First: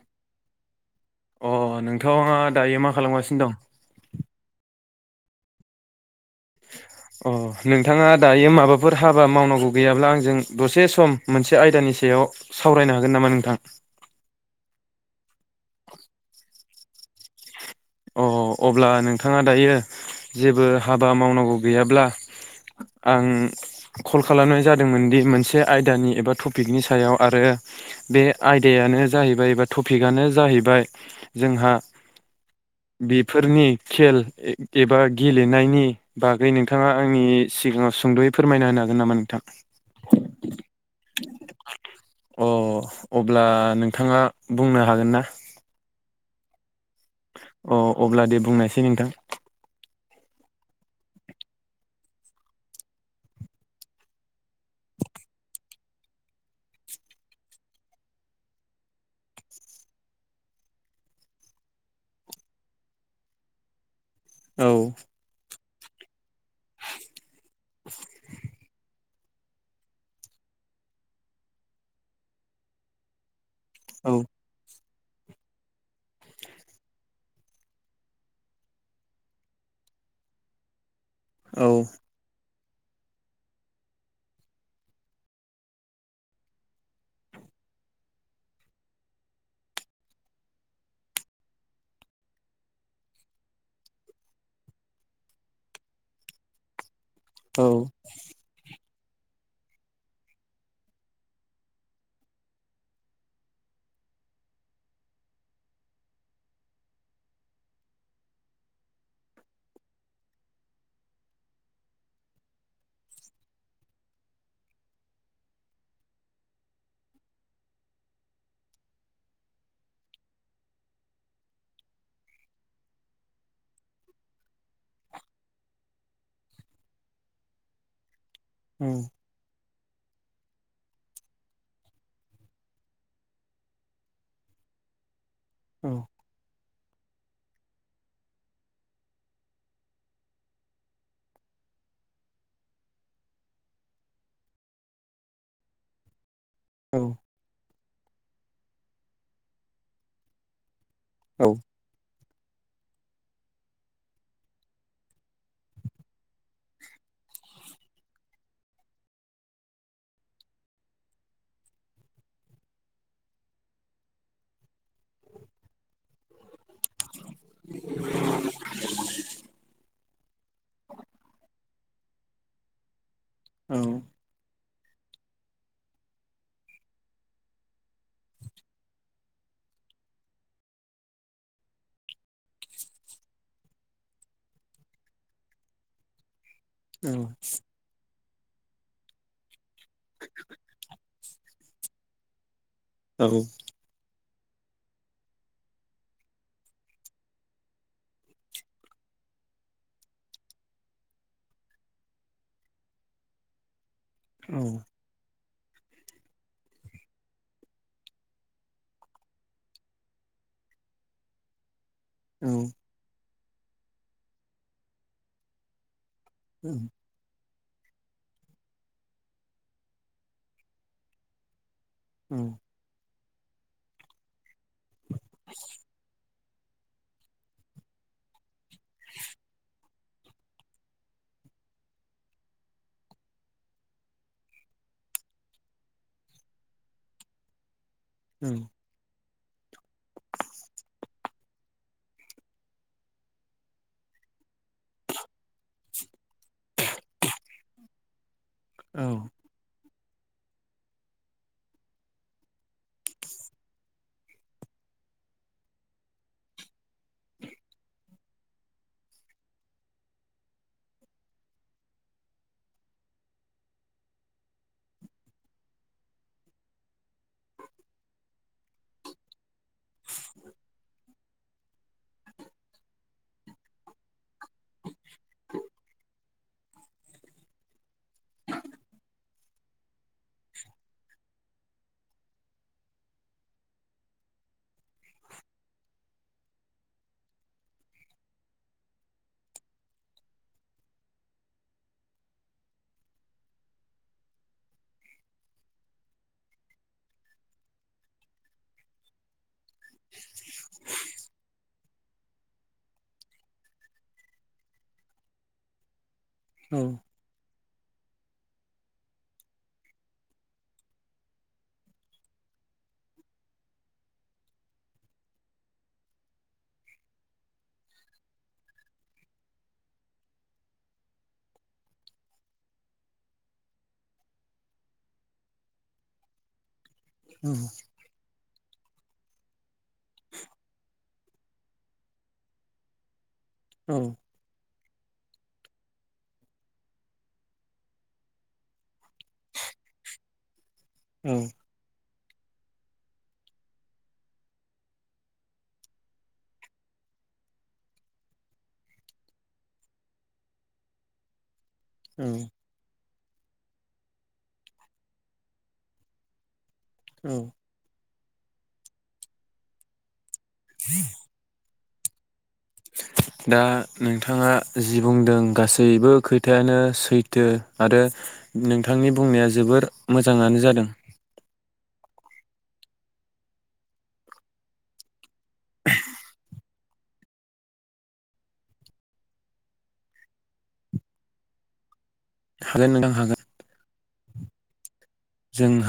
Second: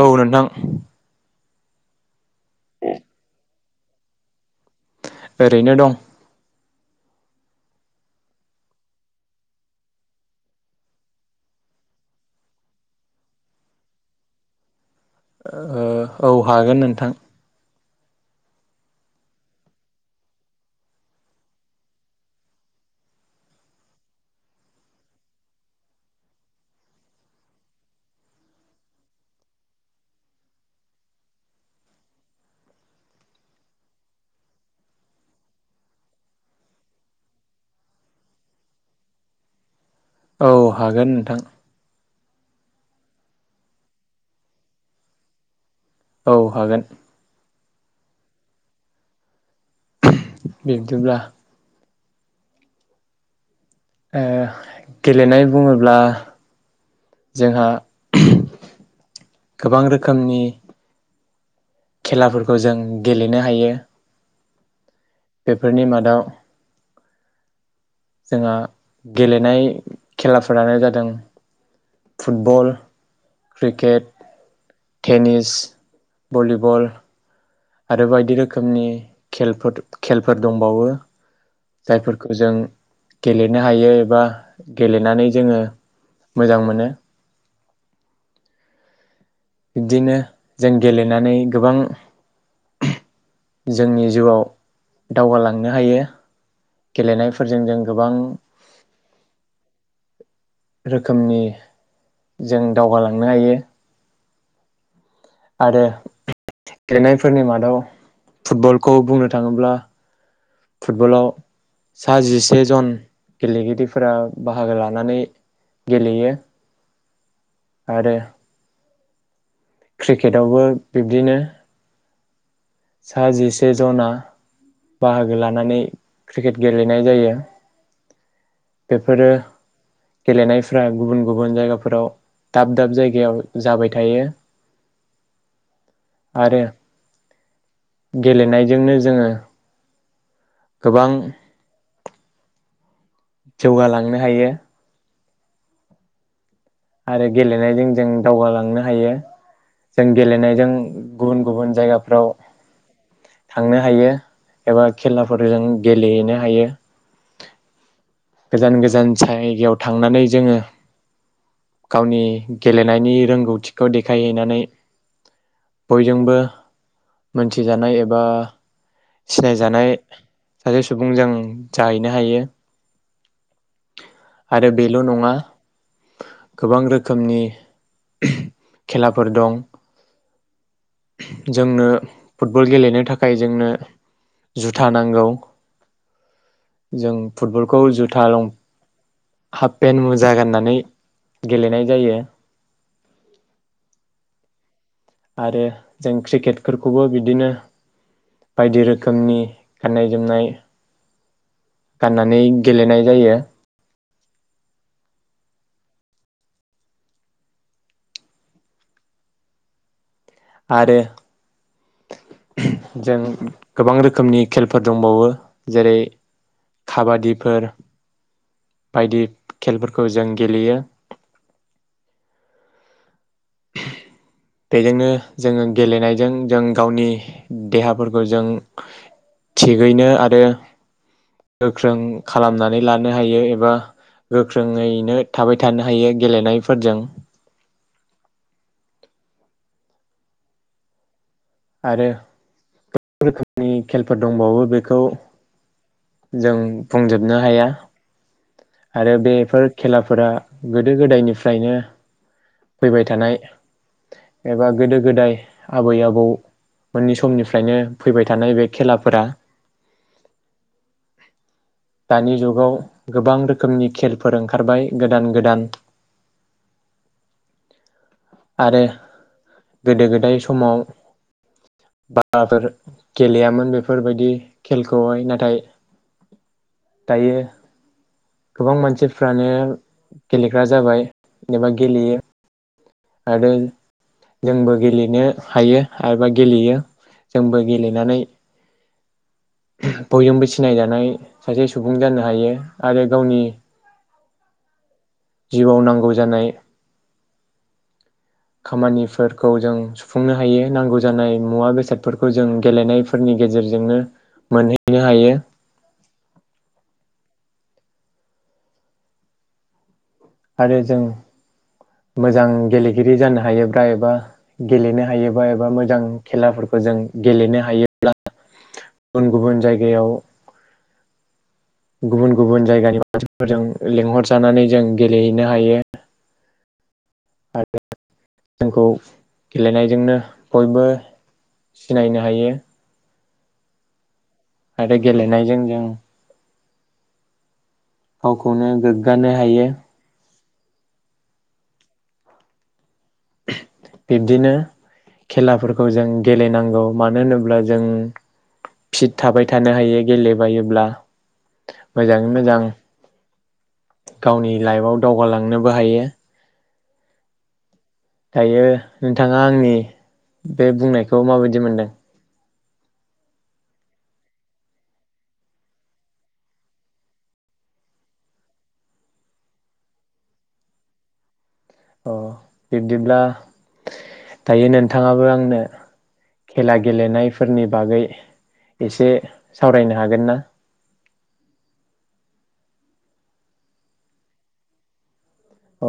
औ नोंथां। अ नोंथाङा दायो मा खालामगासिनो दं? ओरैनो दं। अ नोंथाङा दायो माबाफोर हाबा मावनांगौ गैयाब्ला आंजों दसे सम मोनसे आयदानि सायाव सावरायनो हागोन नामा नोंथां? ओ औ हागोन नोंथां। अ अब्ला नोंथाङा दायो जेबो हाबा मावनांगौ गैयाब्ला। आं कल खालामनाय जादोंमोनदि मोनसे आयदानि एबा टपिकनि सायाव, आरो बे आयदायानो जाहैबाय एबा टपिकआनो जाहैबाय जोंहा बेफोरनि खेल एबा गेलेनायनि बागै नोंथाङा आंनि सिगाङाव सुंद'यै फोरमायना होनो हागोन नामा नोंथां? औ हागोन नोंथां। अ अब्ला नोंथाङा बुंनो हागोन ना? औ हागोन। अ अब्ला दे बुंनायसाय नोंथां। बिबदिब्ला। ओ गेलेनाय बुङोब्ला जोंहा गोबां रोखोमनि खेलाफोरखौ जों गेलेनो हायो। औ। बेफोरनि मादाव। [inaudible] जोंहा गेलेनाय खेलाफोरानो जादों फुटबल। औ क्रिकेट। Tennis, volleyball. आरो बायदि रोखोमनि खेलफोर खेलफोर दंबावो। औ जायफोरखौ जों गेलेनो हायो एबा गेलेनानै जोङो मोजां मोनो। बिब्दिनो जों गेलेनानै, गोबां जोंनि जिउआव दावगालांनो हायो। औ गेलेनायफोरजों जों गोबां रोखोमनि जों दावगालांनो हायो। आरो गेलेनायफोरनि मादाव, फुटबलखौ बुंनो थाङोब्ला। फुटबलाव सा जिसे जन गेलेगिरिफोरा बाहागो लानानै गेलेयो आरो क्रिकेटआवबो बिब्दिनो। सा जिसे जना बाहागो लानानै क्रिकेट गेलेनाय जायो। औ बेफोरो गेलेनायफ्रा गुबुन गुबुन जायगाफोराव दाब दाब जायगायाव जाबाय थायो। औ आरो गेलेनायजोंनो जोङो गोबां जौगालांनो हायो। औ आरो गेलेनाय जों दावगालांनो हायो जों गेलेनायजों गुबुन औ गुबुन जायगाफ्राव थांनो हायो एबा खेलाफोरजों गेलेहैनो हायो। गोजान गोजान जायगायाव थांनानै जोङो गावनि गेलेनायनि रोंगौथिखौ देखायहैनानै बयजोंबो मोनथिजानाय एबा सिनायजानाय सासे सुबुं जों जाहैनो हायो। औ आरो बेल' नङा गोबां रोखोमनि खेलाफोर दं। जोंनो फुटबल गेलेनो थाखाय जोंनो जुथा नांगौ जों फुटबलखौ जुथा लं हाफपेन्ट मुजा गाननानै गेलेनाय जायो। औ आरो जों क्रिकेटफोरखौबो बिदिनो बायदि रोखोमनि गाननाय जोमनाय गाननानै गेलेनाय जायो। औ आरो जों गोबां रोखोमनि खेलफोर दंबावो जेरै खाबादिफोर बायदि खेलफोरखौ जों गेलेयो। औ [inaudible] बेजोंनो जोङो गेलेनायजों जों गावनि देहाफोरखौ जों थिगैनो आरो गोख्रों खालामनानै लानो हायो एबा गोख्रोङैनो थाबाय थानो हायो गेलेनायफोरजों ओम आरो गोबां रोखोमनि खेलफोर दंबावो बे खौ जों बुंजोबनो हाया आरो बेफोर खेलाफोरा गोदो-गोदायनिफ्रायनो फैबाय थानाय एबा गोदो-गोदाय आबै-आबौ मोननि समनिफ्रायनो फैबाय थानाय बे खेलाफोरा दानि जुगाव गोबां रोखोमनि खेलफोर ओंखारबाय गोदान गोदान आरो गोदो-गोदाय समाव बाराफोर गेलेयामोन बेफोरबायदि खेलखौहाय नाथाय दायो गोबां मानसिफ्रानो गेलेग्रा जाबाय एबा गेलेयो। आरो जोंबो गेलेनो हायो एबा गेलेयो जोंबो गेलेनानै बयजोंबो सिनायजानाय सासे सुबुं जानो हायो आरो गावनि जिउआव नांगौ जानाय खामानिफोरखौ जों सुफुंनो हायो। नांगौ जानाय मुवा बेसादफोरखौ जों गेलेनायफोरनि गेजेरजोंनो मोनहैनो हायो। औ। आरो जों। मोजां गेलेगिरि जानो हायोब्ला एबा गेलेनो हायोबा एबा मोजां खेलाफोरखौ जों गेलेनो हायोब्ला, गुबुन गुबुन जायगायाव गुबुन गुबुन जायगानि मानसिफोरजों लिंहरजानानै जों गेलेहैनो हायो। ओम। आरो जोंखौ गेलेनाय जोंनो बयबो सिनायनो हायो। औ। आरो गेलेनायजों जों। गावखौनो गोग्गानो हायो। औ। बिब्दिनो खेलाफोरखौ जों गेलेनांगौ मानो होनोब्ला जों फिट थाबाय थानो हायो गेलेबायोब्ला। मोजाङै मोजां। गावनि लाइफआव दावगालांनोबो हायो। औ। दायो नोंथाङा आंनि बे बुंनायखौ माबायदि मोनदों? दा नोंथाङा जि बुंदों गासैबो खोथायानो सैथो आरो, नोंथांनि बुंनाया जोबोर मोजाङानो जादों। अ बिब्दिब्ला दायो नोंथाङाबो आंनो खेला गेलेनायफोरनि बागै एसे सावरायनो हागोन ना? हागोन नोंथां हागोन।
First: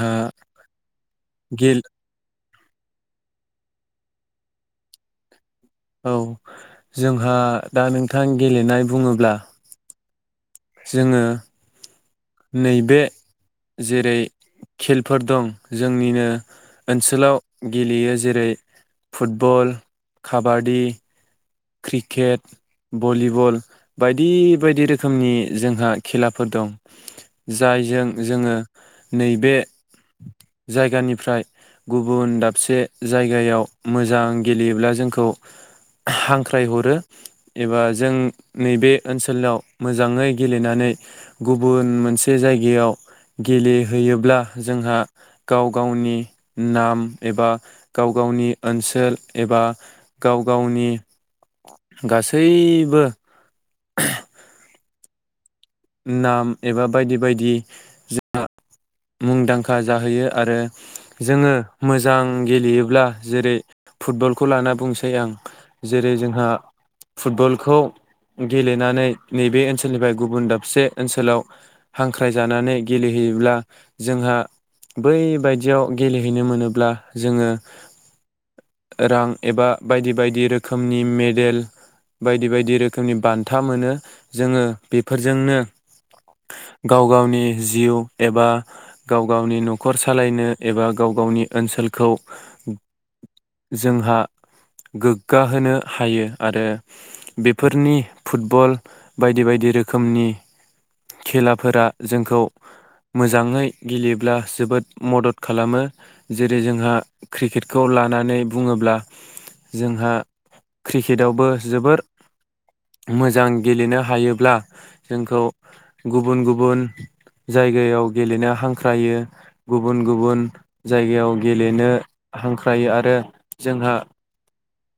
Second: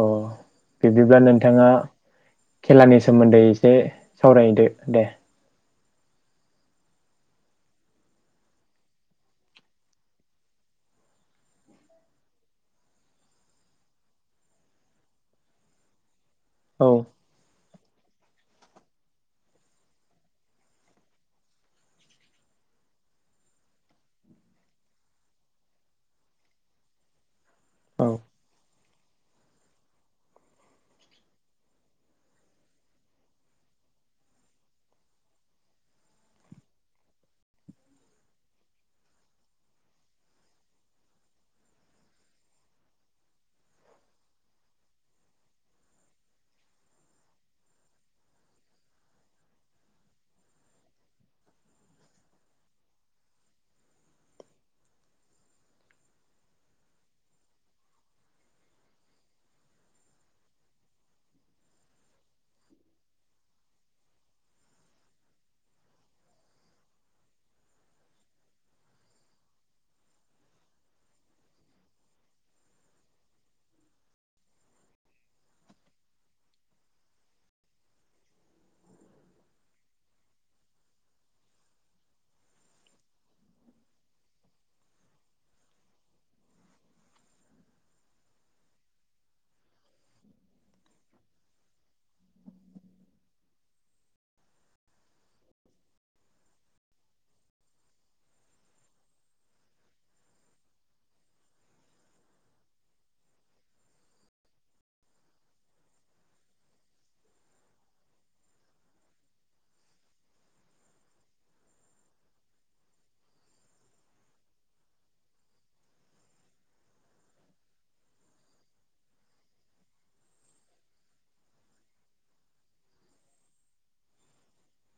अ बिब्दिब्ला नोंथाङा। गिल खेलानि सोमोन्दै एसे सावरायदो दे। औ जोंहा दा नोंथां गेलेनाय बुङोब्ला। जोङो। नैबे जेरै खेलफोर दं जोंनिनो औ ओनसोलाव। गेलेयो जेरै फुटबल, काबादि। क्रिकेट, भलिबल बायदि बायदि रोखोमनि जोंहा खेलाफोर दं। जायजों औ जोङो नैबे जायगानिफ्राय गुबुन दाबसे जायगायाव मोजां गेलेयोब्ला जोंखौ हां‌ हांख्रायहरो, एबा जों नैबे ओनसोलाव मोजाङै गेलेनानै गुबुन मोनसे जायगायाव गेलेहैयोब्ला जोंहा गाव गावनि नाम एबा गाव गावनि ओनसोल एबा गाव गावनि गासैबो [inaudible] नाम एबा बायदि बायदि, जोंहा मुंदांखा जाहैयो आरो जोङो मोजां गेलेयोब्ला जेरै फुटबलखौ लाना बुंसै आं जेरै जोंहा फुटबलखौ गेलेनानै नैबे ओनसोलनिफ्राय गुबुन दाब मोनसे ओनसोलाव हांख्राय जानानै गेलेहैयोब्ला। जोंहा बै बायदियाव गेलेहैनो मोनोब्ला जोङो रां एबा बायदि बायदि रोखोमनि मेडेल बायदि बायदि रोखोमनि बान्था मोनो। जोङो बेफोर जोंनो गाव गावनि जिउ एबा गाव गावनि न'खर सालायनो। एबा गाव गावनि ओनसोलखौ जोंहा गोग्गा होनो हायो। आरो बेफोरनि फुटबल बायदि बायदि रोखोम रोखोमनि खेलाफोरा जोंखौ मोजाङै गेलेयोब्ला जोबोद मदद खालामो। जेरै जोंहा क्रिकेटखौ लानानै बुङोब्ला जोंहा क्रिकेटआवबो जोबोद मोजां गेलेनो हायोब्ला। जोंखौ गुबुन गुबुन जायगायाव गेलेनो हांख्रायो, गुबुन गुबुन जायगायाव गेलेनो हांख्रायो आरो जोंहा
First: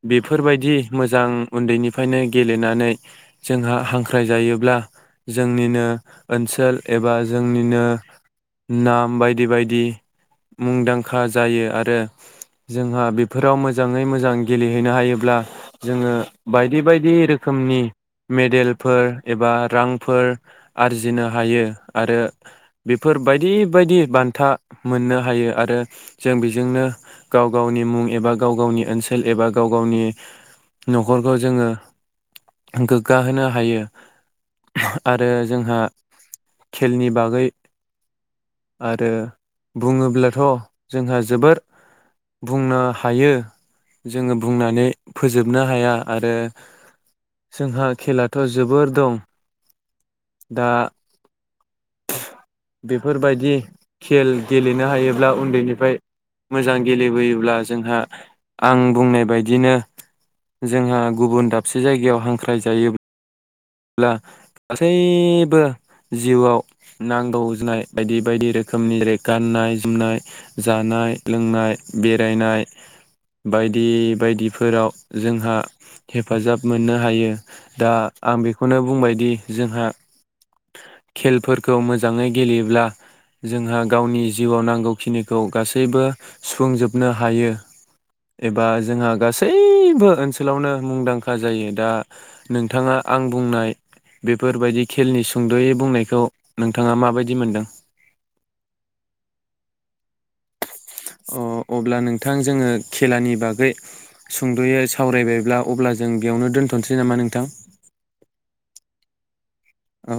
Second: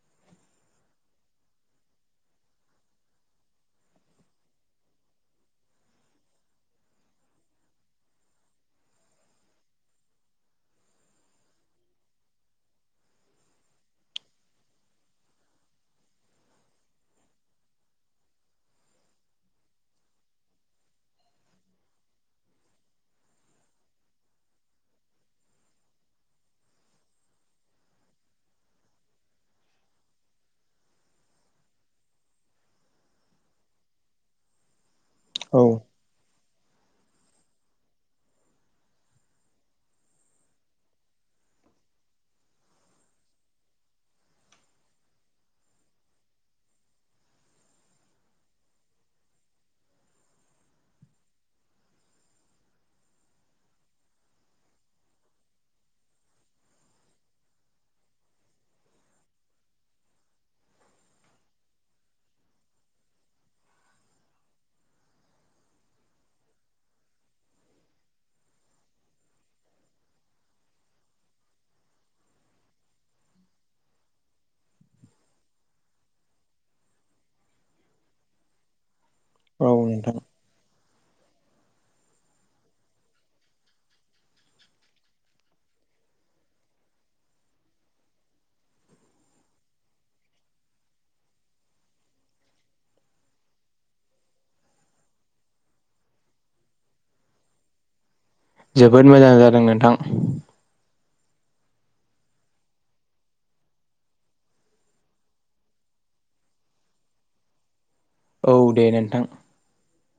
बेफोरबायदि मोजां उन्दैनिफ्रायनो गेलेनानै जोंहा हांख्राय जायो। ब्ला जोंनिनो ओनसोल एबा जोंनिनो नाम बायदि बायदि मुंदांखा जायो, आरो जोंहा बेफोराव मोजाङै मोजां गेलेहैनो हायोब्ला जोङो बायदि बायदि रोखोमनि मेडेलफोर एबा रांफोर आरजिनो हायो आरो बेफोर बायदि बायदि बान्था मोननो हायो आरो जों बेजोंनो गाव गावनि मुं एबा गाव गावनि ओनसोल एबा गाव गावनि न'खरखौ जोङो गोग्गा होनो हायो। [inaudible] आरो औ जोंहा। खेलनि बागै आरो बुङोब्लाथ' जोंहा जोबोर बुंनो हायो जोङो, बुंनानै फोजोबनो हाया आरो जोंहा खेलाथ' जोबोर दं। दा बेफोरबायदि खेल गेलेनो हायोब्ला, उन्दैनिफ्राय मोजां गेलेबोयोब्ला जोंहा आं बुंनाय बायदिनो जोंहा गुबुन दाबसे जायगायाव हांख्राय जायोब्ला ब्ला गासैबो जिउआव नांगौ जानाय बायदि बायदि रोखोमनि जेरै गाननाय जोमनाय जानाय लोंनाय बेरायनाय बायदि बायदिफोराव जोंहा हेफाजाब मोननो हायो दा आं बे बेखौनो बुंबाय दि औ जोंहा नोंथां खेलफोरखौ मोजाङै गेलेयोब्ला जोंहा गावनि जिउआव नांगौखिनिखौ गासैबो सुफुंजोबनो हायो एबा जोंहा गासैबो ओनसोलावनो मुंदांखा जायो दा नोंथाङा आं बुंनाय बेफोरबायदि खेलनि सुंद'यै बुंनायखौ नोंथाङा माबायदि मोनदों? जोबोद मोजां जादों नोंथां। अ अब्ला नोंथां जोङो खेलानि बागै सुंद'यै सावरायबायब्ला अब्ला जों बेयावनो दोन्थ'सै नामा नोंथां? औ दे नोंथां औ